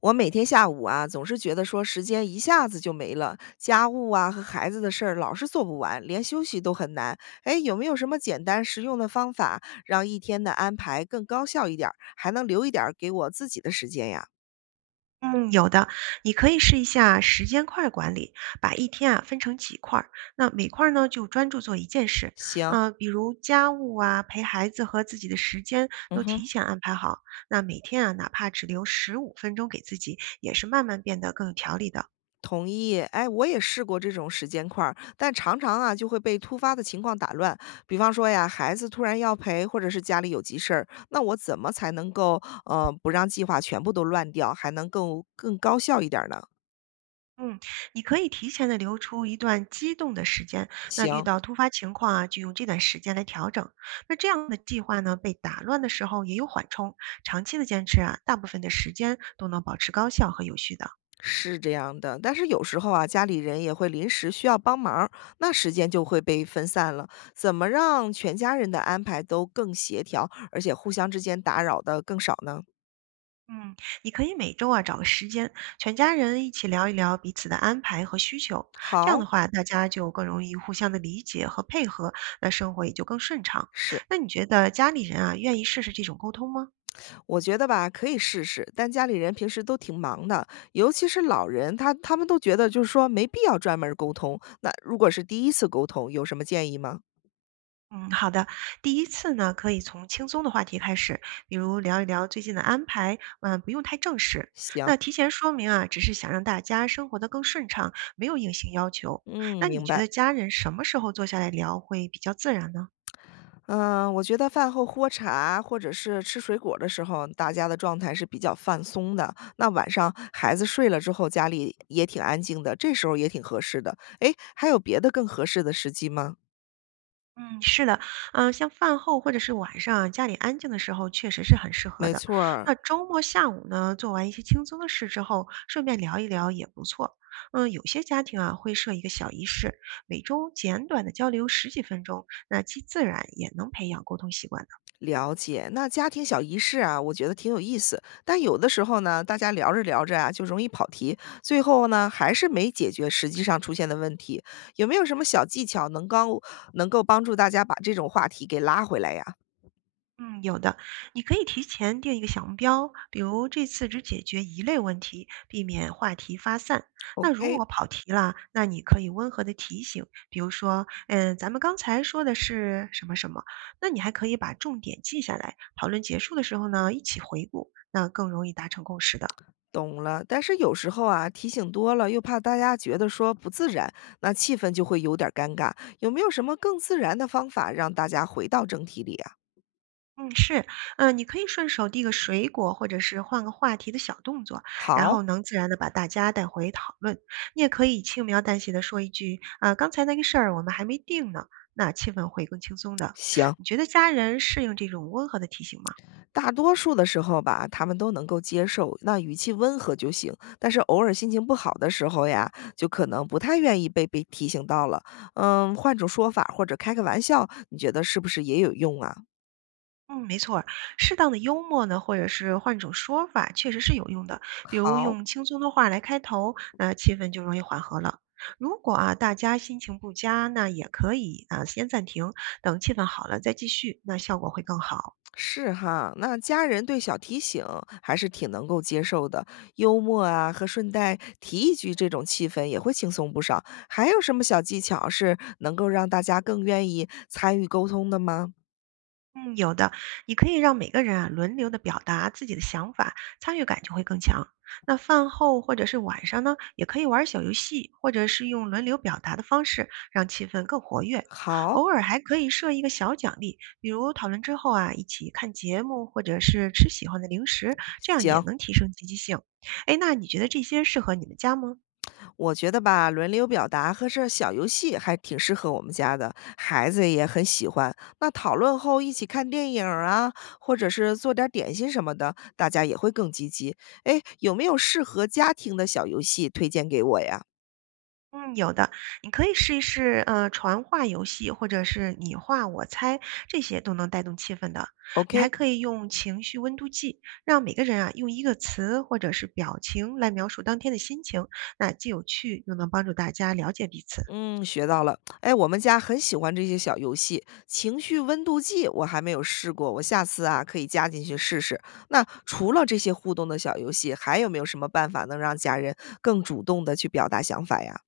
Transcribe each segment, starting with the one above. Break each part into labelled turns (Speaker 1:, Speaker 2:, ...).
Speaker 1: 我每天下午啊，总是觉得说时间一下子就没了，家务啊和孩子的事儿老是做不完，连休息都很难。哎，有没有什么简单实用的方法，让一天的安排更高效一点儿，还能留一点儿给我自己的时间呀？
Speaker 2: 嗯，有的，你可以试一下时间块儿管理，把一天啊分成几块儿，那每块儿呢就专注做一件事，
Speaker 1: 行，
Speaker 2: 比如家务啊、陪孩子和自己的时间
Speaker 1: 嗯
Speaker 2: 都
Speaker 1: 哼。
Speaker 2: 提前安排好。那每天啊，哪怕只留15分钟给自己，也是慢慢变得更有条理的。
Speaker 1: 同意，哎，我也试过这种时间块儿，但常常啊就会被突发的情况打乱。比方说呀，孩子突然要陪，或者是家里有急事儿，那我怎么才能够不让计划全部都乱掉，还能够更高效一点儿呢？
Speaker 2: 嗯，你可以提前的留出一段机动的时间，那遇
Speaker 1: 行，
Speaker 2: 到突发情况啊，就用这段时间来调整。那这样的计划呢，被打乱的时候也有缓冲。长期的坚持啊，大部分的时间都能保持高效和有序的。
Speaker 1: 是这样的，但是有时候啊，家里人也会临时需要帮忙儿那时间就会被分散了。怎么让全家人的安排都更协调，而且互相之间打扰的更少呢？
Speaker 2: 嗯，你可以每周啊找个时间，全家人一起聊一聊彼此的安排和需求。这样
Speaker 1: 好，
Speaker 2: 的话，大家就更容易互相的理解和配合，那生活也就更顺畅。
Speaker 1: 是，
Speaker 2: 那你觉得家里人啊，愿意试试这种沟通吗？
Speaker 1: 我觉得吧，可以试试。但家里人平时都挺忙的，尤其是老人，他们都觉得就是说没必要专门儿沟通。那如果是第一次沟通，有什么建议吗？
Speaker 2: 嗯，好的。第一次呢，可以从轻松的话题开始，比如聊一聊最近的安排，嗯，不用太正式。
Speaker 1: 行，
Speaker 2: 那提前说明啊，只是想让大家生活得更顺畅，没有硬性要求。
Speaker 1: 嗯，
Speaker 2: 那你
Speaker 1: 明
Speaker 2: 觉
Speaker 1: 白。
Speaker 2: 得家人什么时候坐下来聊会比较自然呢？
Speaker 1: 嗯，我觉得饭后喝茶或者是吃水果的时候，大家的状态是比较放松的。那晚上孩子睡了之后，家里也挺安静的，这时候也挺合适的。诶，还有别的更合适的时机吗？
Speaker 2: 嗯，是的，嗯，像饭后或者是晚上啊家里安静的时候，确实是很适合
Speaker 1: 没
Speaker 2: 的。
Speaker 1: 错儿，
Speaker 2: 那周末下午呢，做完一些轻松的事之后，顺便聊一聊也不错。嗯，有些家庭啊会设一个小仪式，每周简短的交流十几分钟，那既自然也能培养沟通习惯。
Speaker 1: 了解。那家庭小仪式啊，我觉得挺有意思。但有的时候呢，大家聊着聊着啊，就容易跑题，最后呢，还是没解决实际上出现的问题。有没有什么小技巧能刚能够帮助大家把这种话题给拉回来呀
Speaker 2: 嗯，有的，你可以提前定一个小目标，比如这次只解决一类问题，避免话题发散。那如
Speaker 1: ？OK，
Speaker 2: 果跑题了，那你可以温和的提醒，比如说，嗯，咱们刚才说的是什么什么，那你还可以把重点记下来，讨论结束的时候呢，一起回顾，那更容易达成共识的。
Speaker 1: 懂了，但是有时候啊，提醒多了又怕大家觉得说不自然，那气氛就会有点儿尴尬。有没有什么更自然的方法让大家回到正题里啊？
Speaker 2: 嗯，是，嗯，你可以顺手递个水果，或者是换个话题的小动作，然
Speaker 1: 好，
Speaker 2: 后能自然的把大家带回讨论。你也可以轻描淡写的说一句，啊、刚才那个事儿我们还没定呢，那气氛会更轻松的。
Speaker 1: 行，
Speaker 2: 你觉得家人适应这种温和的提醒吗？
Speaker 1: 大多数的时候吧，他们都能够接受，那语气温和就行。但是偶尔心情不好的时候呀，就可能不太愿意被提醒到了。嗯，换种说法或者开个玩笑，你觉得是不是也有用啊？
Speaker 2: 嗯，没错儿，适当的幽默呢，或者是换种说法，确实是有用的。比如
Speaker 1: 好。
Speaker 2: 用轻松的话来开头，那气氛就容易缓和了。如果啊大家心情不佳，那也可以啊先暂停，等气氛好了再继续，那效果会更好。
Speaker 1: 是哈，那家人对小提醒还是挺能够接受的，幽默啊和顺带提一句，这种气氛也会轻松不少。还有什么小技巧是能够让大家更愿意参与沟通的吗？
Speaker 2: 嗯，有的，你可以让每个人啊轮流的表达自己的想法，参与感就会更强。那饭后或者是晚上呢，也可以玩小游戏，或者是用轮流表达的方式，让气氛更活跃。
Speaker 1: 好，
Speaker 2: 偶尔还可以设一个小奖励，比如讨论之后啊，一起看节目，或者是吃喜欢的零食，这样也
Speaker 1: 行。
Speaker 2: 能提升积极性。哎，那你觉得这些适合你们家吗？
Speaker 1: 我觉得吧，轮流表达和这小游戏还挺适合我们家的，孩子也很喜欢。那讨论后一起看电影儿啊，或者是做点儿点心什么的，大家也会更积极。哎，有没有适合家庭的小游戏推荐给我呀
Speaker 2: 嗯，有的，你可以试一试，传话游戏，或者是你画我猜，这些都能带动气氛的。你还
Speaker 1: ？OK，
Speaker 2: 可以用情绪温度计，让每个人啊用一个词或者是表情来描述当天的心情，那既有趣，又能帮助大家了解彼此。
Speaker 1: 嗯，学到了。哎，我们家很喜欢这些小游戏，情绪温度计我还没有试过，我下次啊可以加进去试试。那除了这些互动的小游戏，还有没有什么办法能让家人更主动的去表达想法呀？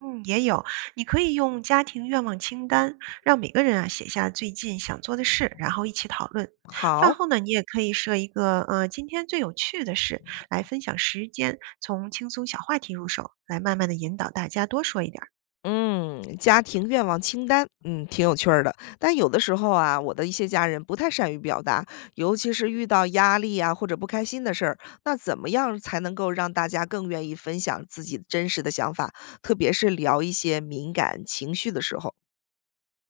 Speaker 2: 嗯，也有，你可以用家庭愿望清单，让每个人啊写下最近想做的事，然后一起讨论。饭
Speaker 1: 好，
Speaker 2: 后呢，你也可以设一个今天最有趣的事来分享时间，从轻松小话题入手，来慢慢的引导大家多说一点儿。
Speaker 1: 嗯，家庭愿望清单，嗯，挺有趣儿的。但有的时候啊，我的一些家人不太善于表达，尤其是遇到压力啊或者不开心的事儿，那怎么样才能够让大家更愿意分享自己真实的想法，特别是聊一些敏感情绪的时候？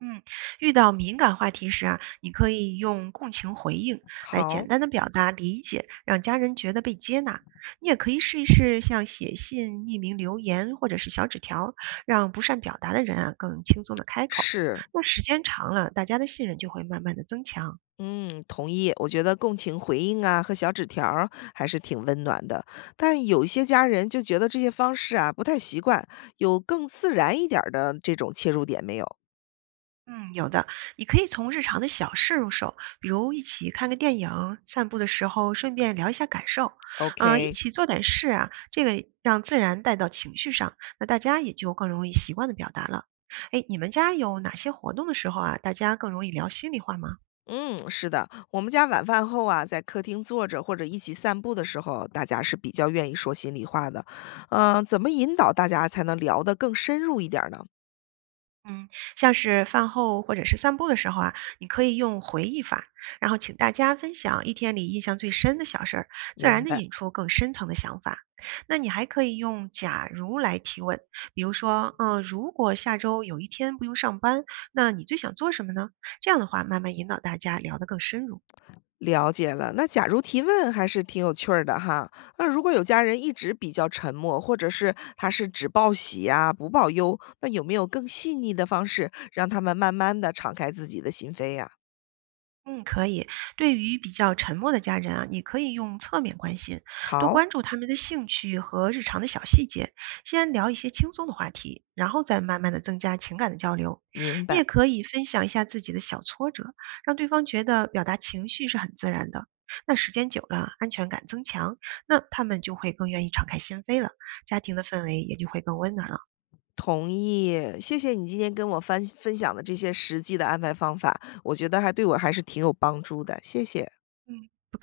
Speaker 2: 嗯，遇到敏感话题时啊，你可以用共情回应来
Speaker 1: 好，
Speaker 2: 简单的表达理解，让家人觉得被接纳。你也可以试一试像写信、匿名留言或者是小纸条，让不善表达的人啊更轻松的开口。
Speaker 1: 是。
Speaker 2: 那时间长了，大家的信任就会慢慢的增强。
Speaker 1: 嗯，同意。我觉得共情回应啊和小纸条儿还是挺温暖的，但有一些家人就觉得这些方式啊不太习惯，有更自然一点儿的这种切入点没有
Speaker 2: 嗯，有的，你可以从日常的小事入手，比如一起看个电影，散步的时候顺便聊一下感受，一
Speaker 1: ？OK，
Speaker 2: 起做点事啊，这个让自然带到情绪上，那大家也就更容易习惯的表达了。哎，你们家有哪些活动的时候啊，大家更容易聊心里话吗？
Speaker 1: 嗯，是的，我们家晚饭后啊，在客厅坐着或者一起散步的时候，大家是比较愿意说心里话的。嗯、怎么引导大家才能聊得更深入一点儿呢？
Speaker 2: 嗯，像是饭后或者是散步的时候啊，你可以用回忆法，然后请大家分享一天里印象最深的小事儿，自
Speaker 1: 明
Speaker 2: 然的
Speaker 1: 白。
Speaker 2: 引出更深层的想法。那你还可以用假如来提问，比如说，嗯、如果下周有一天不用上班，那你最想做什么呢？这样的话，慢慢引导大家聊得更深入。
Speaker 1: 了解了，那假如提问还是挺有趣儿的哈。那如果有家人一直比较沉默，或者是他是只报喜呀、不报忧，那有没有更细腻的方式让他们慢慢的敞开自己的心扉呀、
Speaker 2: 嗯，可以。对于比较沉默的家人啊，你可以用侧面关心，多
Speaker 1: 好，
Speaker 2: 关注他们的兴趣和日常的小细节，先聊一些轻松的话题，然后再慢慢的增加情感的交流。
Speaker 1: 明
Speaker 2: 你
Speaker 1: 白，
Speaker 2: 也可以分享一下自己的小挫折，让对方觉得表达情绪是很自然的。那时间久了，安全感增强，那他们就会更愿意敞开心扉了，家庭的氛围也就会更温暖了。
Speaker 1: 同意。谢谢你今天跟我分享的这些实际的安排方法，我觉得还对我还是挺有帮助的，谢谢。
Speaker 2: 嗯，不客气。